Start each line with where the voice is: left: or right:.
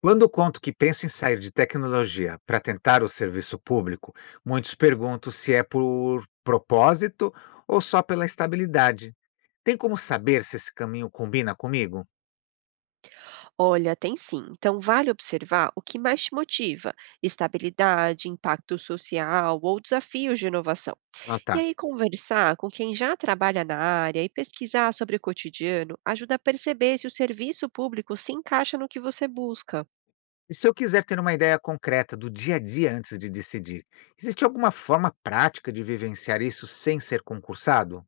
left: Quando conto que penso em sair de tecnologia para tentar o serviço público, muitos perguntam se é por propósito ou só pela estabilidade. Tem como saber se esse caminho combina comigo?
right: Olha, tem sim. Então, vale observar o que mais te motiva: estabilidade, impacto social ou desafios de inovação.
left: Ah,
right: E
left: tá.
right: aí, conversar com quem já trabalha na área e pesquisar sobre o cotidiano ajuda a perceber se o serviço público se encaixa no que você busca.
left: E se eu quiser ter uma ideia concreta do dia a dia antes de decidir, existe alguma forma prática de vivenciar isso sem ser concursado?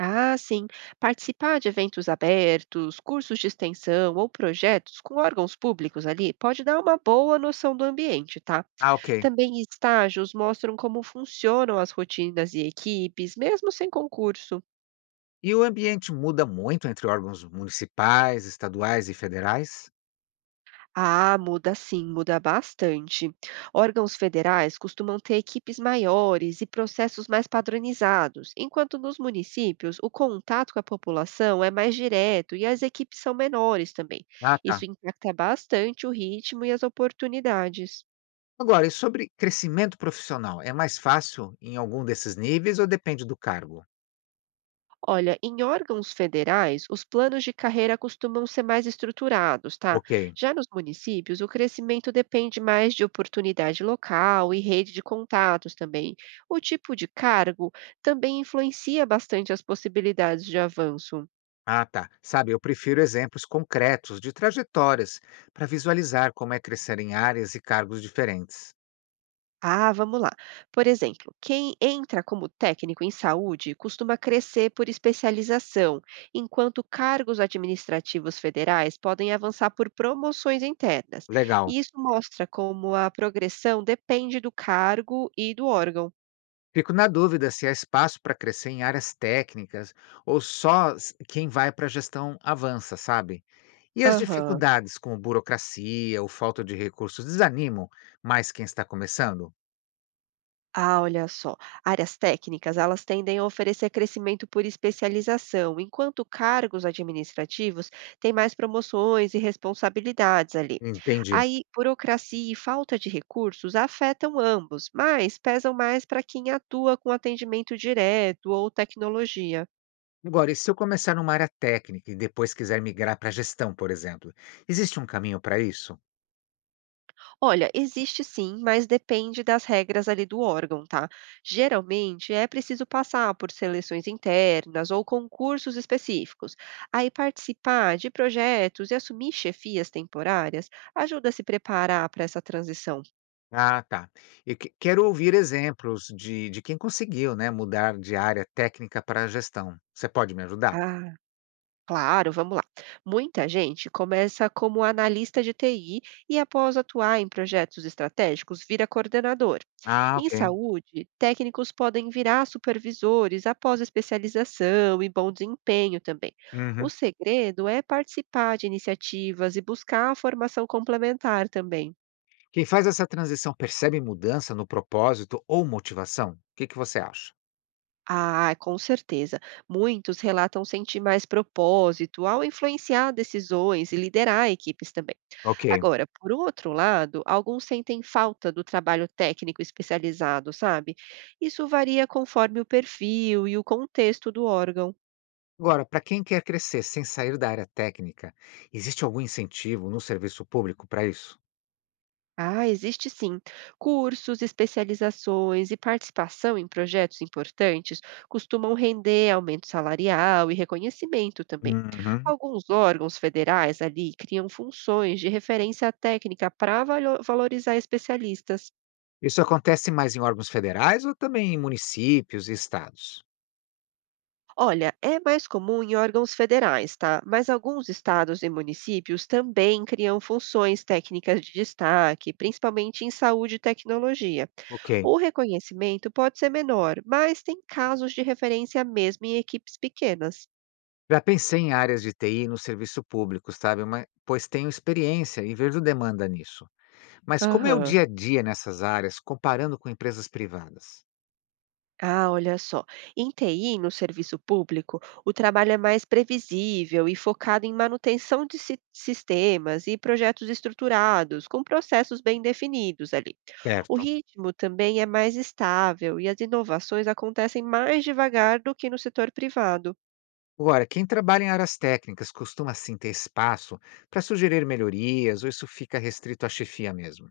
right: Ah, sim, participar de eventos abertos, cursos de extensão ou projetos com órgãos públicos ali pode dar uma boa noção do ambiente, tá?
left: Ah, ok.
right: Também estágios mostram como funcionam as rotinas e equipes, mesmo sem concurso.
left: E o ambiente muda muito entre órgãos municipais, estaduais e federais?
right: Ah, muda sim, muda bastante. Órgãos federais costumam ter equipes maiores e processos mais padronizados, enquanto nos municípios o contato com a população é mais direto e as equipes são menores também.
left: Ah,
right: Isso
left: tá.
right: impacta bastante o ritmo e as oportunidades.
left: Agora, e sobre crescimento profissional, é mais fácil em algum desses níveis ou depende do cargo?
right: Olha, em órgãos federais, os planos de carreira costumam ser mais estruturados, tá?
left: Ok.
right: Já nos municípios, o crescimento depende mais de oportunidade local e rede de contatos também. O tipo de cargo também influencia bastante as possibilidades de avanço.
left: Ah, tá. Sabe, eu prefiro exemplos concretos de trajetórias para visualizar como é crescer em áreas e cargos diferentes.
right: Ah, vamos lá. Por exemplo, quem entra como técnico em saúde costuma crescer por especialização, enquanto cargos administrativos federais podem avançar por promoções internas.
left: Legal.
right: E isso mostra como a progressão depende do cargo e do órgão.
left: Fico na dúvida se há espaço para crescer em áreas técnicas ou quem vai para a gestão avança, sabe? E as
right: Aham.
left: dificuldades como burocracia ou falta de recursos desanimam mais quem está começando?
right: Ah, olha só. Áreas técnicas, elas tendem a oferecer crescimento por especialização, enquanto cargos administrativos têm mais promoções e responsabilidades ali.
left: Entendi.
right: Aí, burocracia e falta de recursos afetam ambos, mas pesam mais para quem atua com atendimento direto ou tecnologia.
left: Agora, e se eu começar numa área técnica e depois quiser migrar para gestão, por exemplo, existe um caminho para isso?
right: Olha, existe sim, mas depende das regras ali do órgão, tá? Geralmente é preciso passar por seleções internas ou concursos específicos. Aí participar de projetos e assumir chefias temporárias ajuda a se preparar para essa transição.
left: Ah, tá. Quero ouvir exemplos de quem conseguiu, né, mudar de área técnica para gestão. Você pode me ajudar?
right: Ah, claro, vamos lá. Muita gente começa como analista de TI e, após atuar em projetos estratégicos, vira coordenador.
left: Ah,
right: Em
left: ok.
right: saúde, técnicos podem virar supervisores após especialização e bom desempenho também. O
left: Uhum.
right: segredo é participar de iniciativas e buscar a formação complementar também.
left: Quem faz essa transição percebe mudança no propósito ou motivação? O que você acha?
right: Ah, com certeza. Muitos relatam sentir mais propósito ao influenciar decisões e liderar equipes também.
left: Ok.
right: Agora, por outro lado, alguns sentem falta do trabalho técnico especializado, sabe? Isso varia conforme o perfil e o contexto do órgão.
left: Agora, para quem quer crescer sem sair da área técnica, existe algum incentivo no serviço público para isso?
right: Ah, existe sim. Cursos, especializações e participação em projetos importantes costumam render aumento salarial e reconhecimento também.
left: Uhum.
right: Alguns órgãos federais ali criam funções de referência técnica para valorizar especialistas.
left: Isso acontece mais em órgãos federais ou também em municípios e estados?
right: Olha, é mais comum em órgãos federais, tá? Mas alguns estados e municípios também criam funções técnicas de destaque, principalmente em saúde e tecnologia.
left: Ok.
right: O reconhecimento pode ser menor, mas tem casos de referência mesmo em equipes pequenas.
left: Já pensei em áreas de TI no serviço público, sabe? Mas, pois tenho experiência e vejo demanda nisso. Mas como é o
right: Aham.
left: dia a dia nessas áreas, comparando com empresas privadas?
right: Ah, olha só. Em TI, no serviço público, o trabalho é mais previsível e focado em manutenção de sistemas e projetos estruturados, com processos bem definidos ali. O
left: Certo.
right: ritmo também é mais estável e as inovações acontecem mais devagar do que no setor privado.
left: Agora, quem trabalha em áreas técnicas costuma sim ter espaço para sugerir melhorias ou isso fica restrito à chefia mesmo?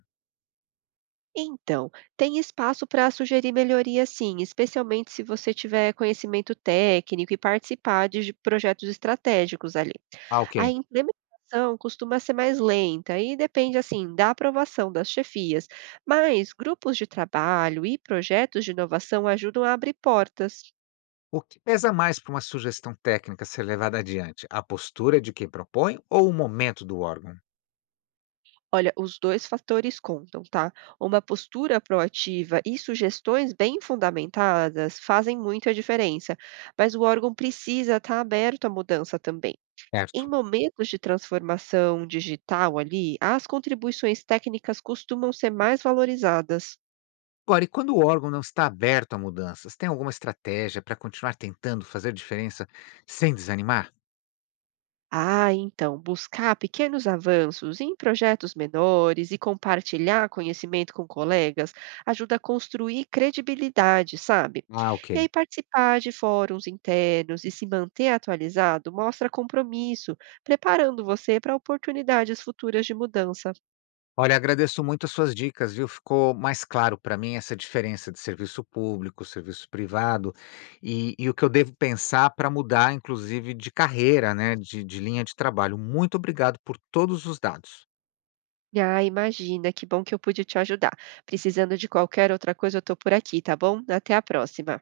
right: Então, tem espaço para sugerir melhorias sim, especialmente se você tiver conhecimento técnico e participar de projetos estratégicos ali.
left: Ah, ok.
right: A implementação costuma ser mais lenta e depende assim da aprovação das chefias, mas grupos de trabalho e projetos de inovação ajudam a abrir portas.
left: O que pesa mais para uma sugestão técnica ser levada adiante? A postura de quem propõe ou o momento do órgão?
right: Olha, os 2 fatores contam, tá? Uma postura proativa e sugestões bem fundamentadas fazem muita diferença, mas o órgão precisa estar aberto à mudança também. Em
left: Certo.
right: momentos de transformação digital ali, as contribuições técnicas costumam ser mais valorizadas.
left: Agora, e quando o órgão não está aberto a mudanças, tem alguma estratégia para continuar tentando fazer diferença sem desanimar?
right: Ah, então, buscar pequenos avanços em projetos menores e compartilhar conhecimento com colegas ajuda a construir credibilidade, sabe?
left: Ah, ok.
right: E aí, participar de fóruns internos e se manter atualizado mostra compromisso, preparando você para oportunidades futuras de mudança.
left: Olha, agradeço muito as suas dicas, viu? Ficou mais claro para mim essa diferença de serviço público, serviço privado e, o que eu devo pensar para mudar, inclusive, de carreira, né? De linha de trabalho. Muito obrigado por todos os dados.
right: Ah, imagina, que bom que eu pude te ajudar. Precisando de qualquer outra coisa, eu estou por aqui, tá bom? Até a próxima.